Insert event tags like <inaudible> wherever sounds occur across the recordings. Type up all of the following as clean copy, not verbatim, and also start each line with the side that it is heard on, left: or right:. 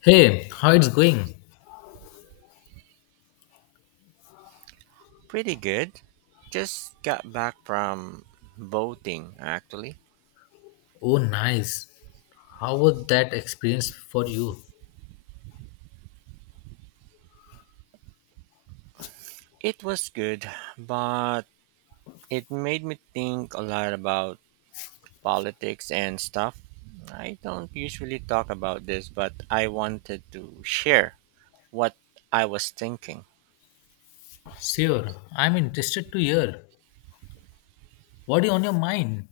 left: Hey, how it's going?
right: Pretty good. Just got back from boating, actually.
left: Oh, nice. How was that experience for you?
right: It was good, but it made me think a lot about politics and stuff. I don't usually talk about this, but I wanted to share what I was thinking.
left: Sure, I'm interested to hear. What is on your mind?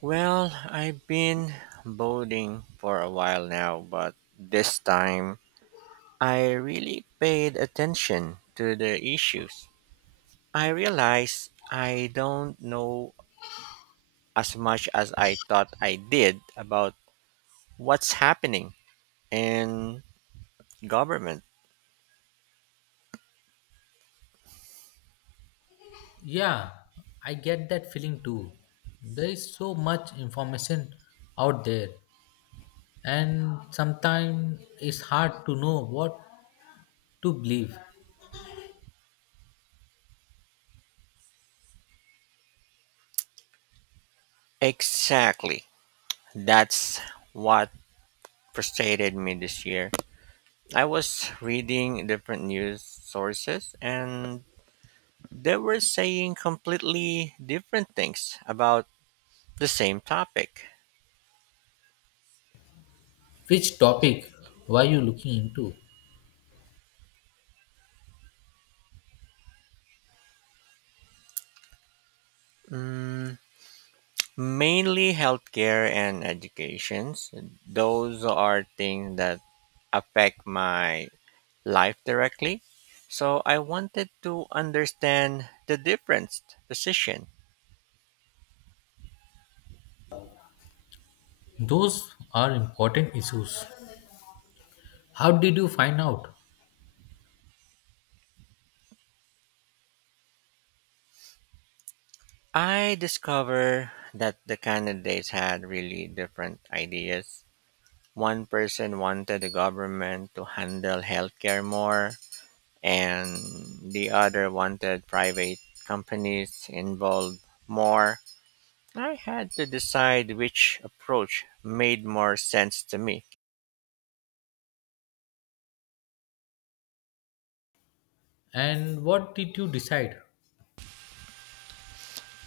right: Well, I've been boating for a while now, but this time I really paid attention to the issues. I realized I don't know as much as I thought I did about what's happening in government.
left: Yeah, I get that feeling too. There is so much information out there, and sometimes it's hard to know what to believe.
right: Exactly. That's what frustrated me this year. I was reading different news sources and they were saying completely different things about the same topic.
left: Which topic were you looking into?
right: Mm, mainly healthcare and educations. Those are things that affect my life directly. So I wanted to understand the difference position.
left: Those are important issues. How did you find out?
right: I discovered that the candidates had really different ideas. One person wanted the government to handle healthcare more, and the other wanted private companies involved more. I had to decide which approach made more sense to me.
left: And what did you decide?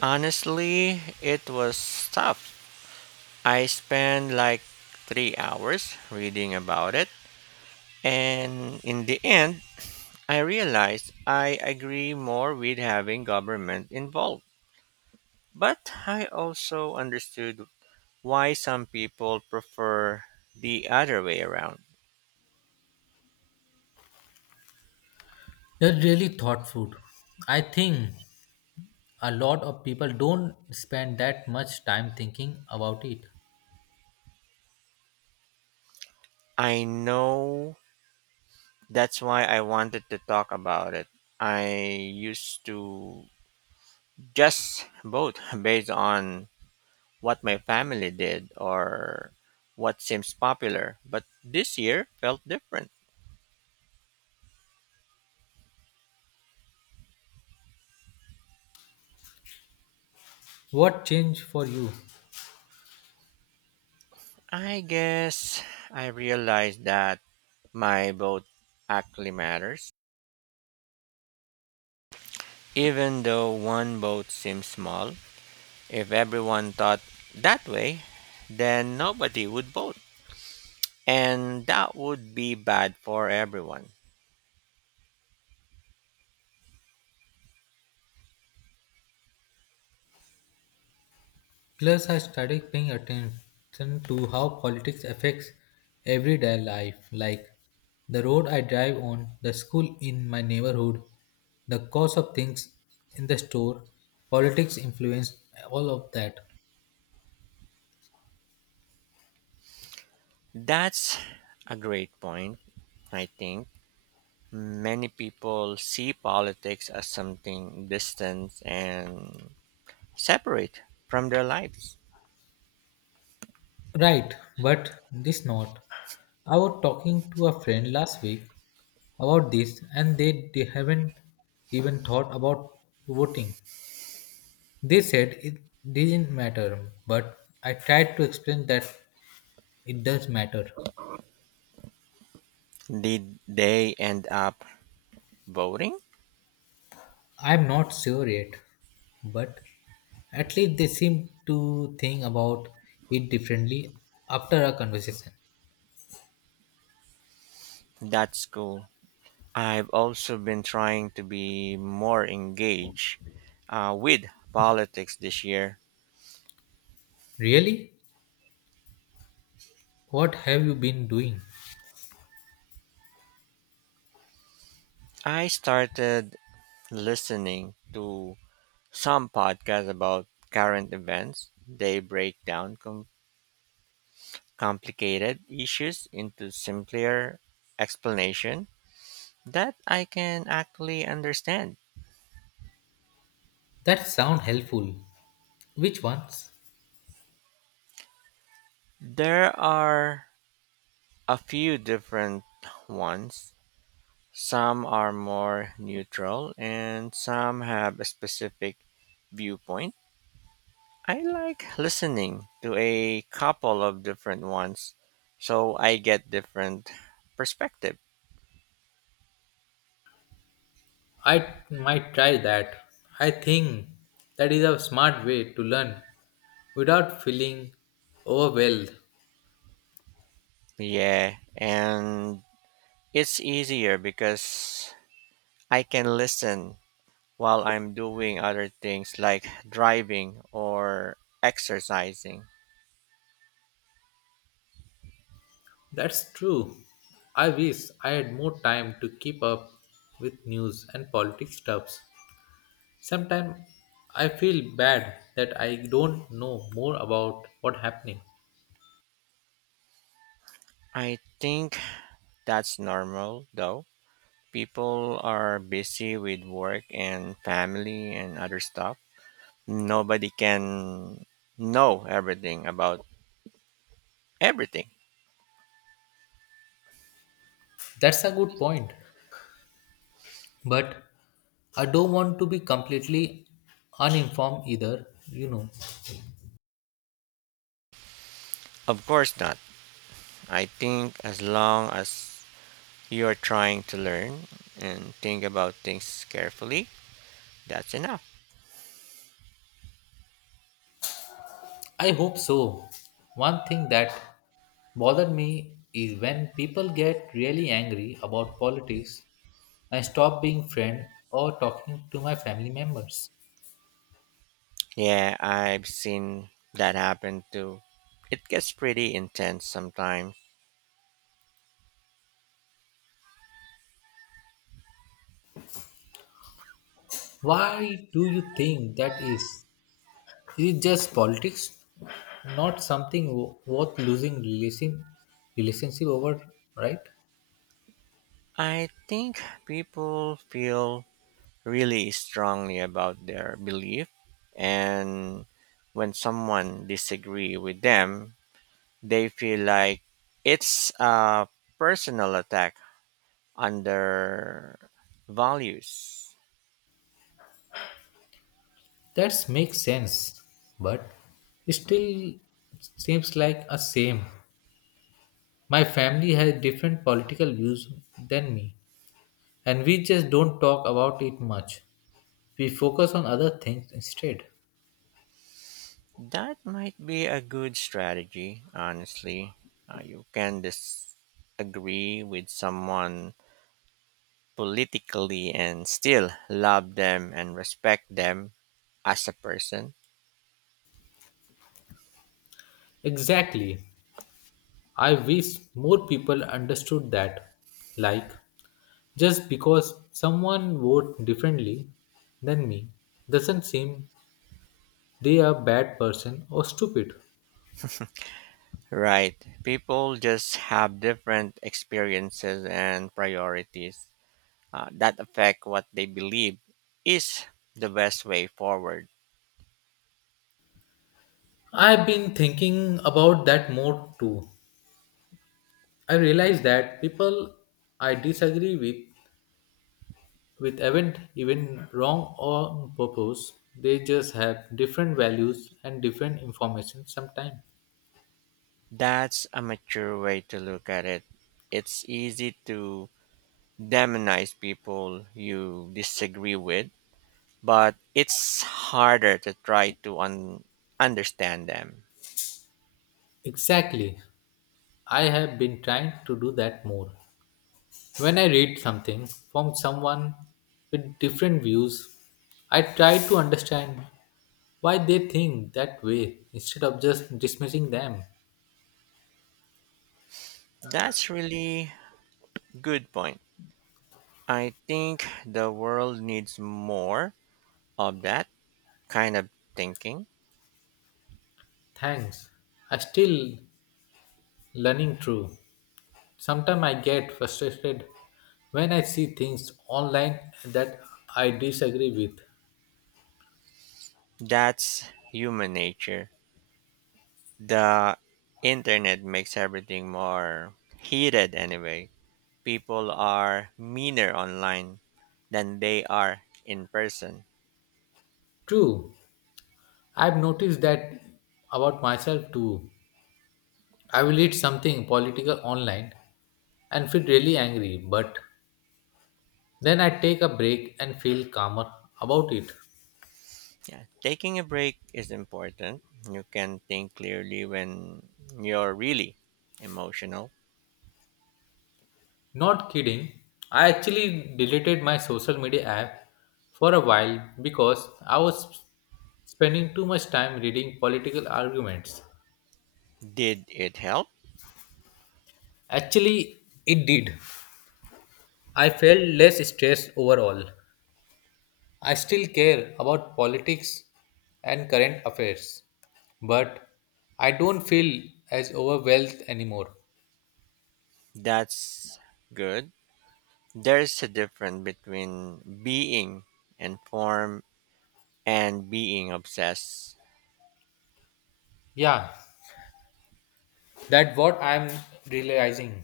right: Honestly, it was tough. I spent like 3 hours reading about it, and in the end, I realized I agree more with having government involved. But I also understood why some people prefer the other way around.
left: They're really thought food. I think a lot of people don't spend that much time thinking about it.
right: I know, that's why I wanted to talk about it. I used to just vote <laughs> based on what my family did or what seems popular, but this year felt different.
left: What changed for you?
right: I guess I realized that my vote actually matters. Even though one vote seems small, if everyone thought that way, then nobody would vote. And that would be bad for everyone.
left: Plus, I started paying attention to how politics affects everyday life, like the road I drive on, the school in my neighborhood, the cost of things in the store. Politics influence all of that.
right: That's a great point, I think. Many people see politics as something distant and separate from their lives.
left: Right, but this not. I was talking to a friend last week about this and they haven't even thought about voting. They said it didn't matter, but I tried to explain that it does matter.
right: Did they end up voting?
left: I'm not sure yet, but at least they seem to think about it differently after our conversation.
right: That's cool. I've also been trying to be more engaged with politics this year.
left: Really? What have you been doing?
right: I started listening to some podcasts about current events. They break down complicated issues into simpler explanation that I can actually understand.
left: That sound helpful. Which ones?
right: There are a few different ones. Some are more neutral and some have a specific viewpoint. I like listening to a couple of different ones so I get different perspective.
left: I might try that. I think that is a smart way to learn without feeling overwhelmed.
right: Yeah, and it's easier because I can listen while I'm doing other things like driving or exercising.
left: That's true. I wish I had more time to keep up with news and politics stuffs. Sometimes I feel bad that I don't know more about what's happening.
right: I think that's normal though. People are busy with work and family and other stuff. Nobody can know everything about everything.
left: That's a good point. But I don't want to be completely uninformed either,
right: Of course not. I think as long as you're trying to learn and think about things carefully, that's enough.
left: I hope so. One thing that bothered me is when people get really angry about politics and stop being friend or talking to my family members.
right: Yeah, I've seen that happen too. It gets pretty intense sometimes.
left: Why do you think that is? Is it just politics? Not something worth losing relation, relationship over, right?
right: I think people feel really strongly about their belief, and when someone disagree with them they feel like it's a personal attack on their values.
left: That makes sense, but it still seems like a shame. My family has different political views than me, and we just don't talk about it much. We focus on other things instead.
right: That might be a good strategy, honestly. You can disagree with someone politically and still love them and respect them as a person.
left: Exactly. I wish more people understood that. Like, just because someone vote differently than me doesn't seem they are bad person or stupid.
right: Right. People just have different experiences and priorities, that affect what they believe is the best way forward.
left: I've been thinking about that more too. I realize that people I disagree with event even wrong on purpose, they just have different values and different information sometimes.
right: That's a mature way to look at it. It's easy to demonize people you disagree with, but it's harder to try to understand them.
left: Exactly. I have been trying to do that more. When I read something from someone with different views, I try to understand why they think that way instead of just dismissing them.
right: That's really good point. I think the world needs more of that kind of thinking.
left: Thanks. I still learning through. Sometimes I get frustrated when I see things online that I disagree with.
right: That's human nature. The internet makes everything more heated anyway. People are meaner online than they are in person.
left: True, I've noticed that about myself too. I will read something political online and feel really angry, but then I take a break and feel calmer about it.
right: Yeah, taking a break is important. You can think clearly when you're really emotional.
left: Not kidding, I actually deleted my social media app for a while because I was spending too much time reading political arguments.
right: Did it help?
left: Actually, it did. I felt less stressed overall. I still care about politics and current affairs, but I don't feel as overwhelmed anymore.
right: That's good. There's a difference between being informed and being obsessed.
left: Yeah, that's what I'm realizing.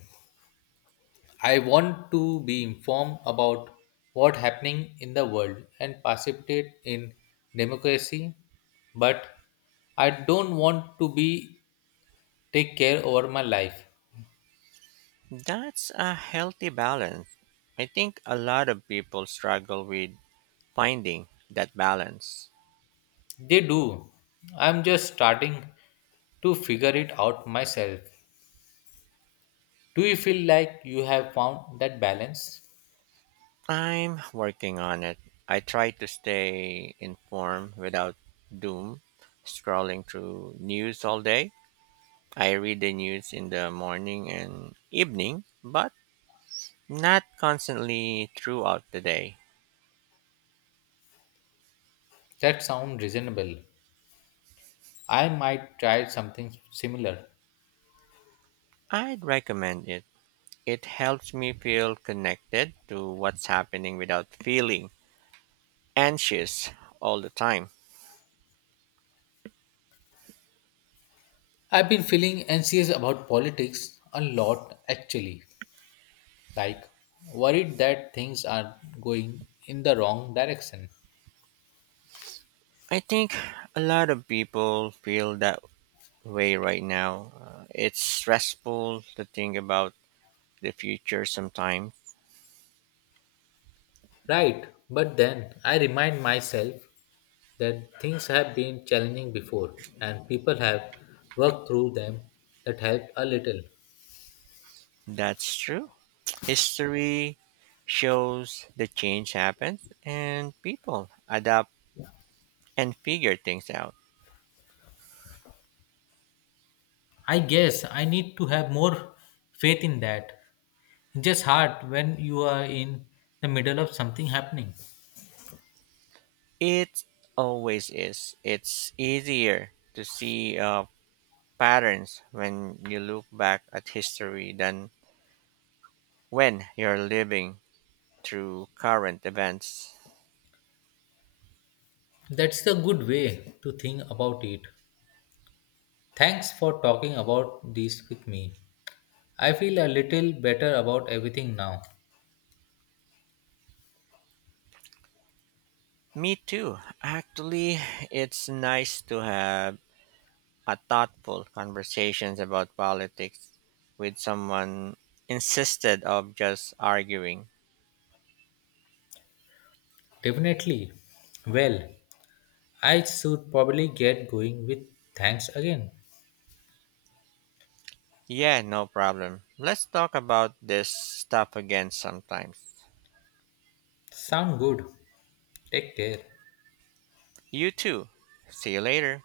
left: I want to be informed about what's happening in the world and participate in democracy, but I don't want to be take care over my life.
right: That's a healthy balance. I think a lot of people struggle with finding that balance.
left: They do. I'm just starting to figure it out myself. Do you feel like you have found that balance?
right: I'm working on it. I try to stay informed without doom scrolling through news all day. I read the news in the morning and evening, but not constantly throughout the day.
left: That sounds reasonable. I might try something similar.
right: I'd recommend it. It helps me feel connected to what's happening without feeling anxious all the time.
left: I've been feeling anxious about politics a lot actually, like worried that things are going in the wrong direction.
right: I think a lot of people feel that way right now. It's stressful to think about the future sometimes.
left: Right, but then I remind myself that things have been challenging before and people have worked through them, that helped a little.
right: That's true. History shows the change happens and people adapt and figure things out.
left: I guess I need to have more faith in that. It's just hard when you are in the middle of something happening.
right: It always is. It's easier to see patterns when you look back at history than when you're living through current events.
left: That's the good way to think about it. Thanks for talking about this with me. I feel a little better about everything now.
right: Me too. Actually, it's nice to have a thoughtful conversations about politics with someone instead of just arguing.
left: Definitely. Well, I should probably get going with thanks again.
right: Yeah, no problem. Let's talk about this stuff again sometimes.
left: Sound good. Take care.
right: You too. See you later.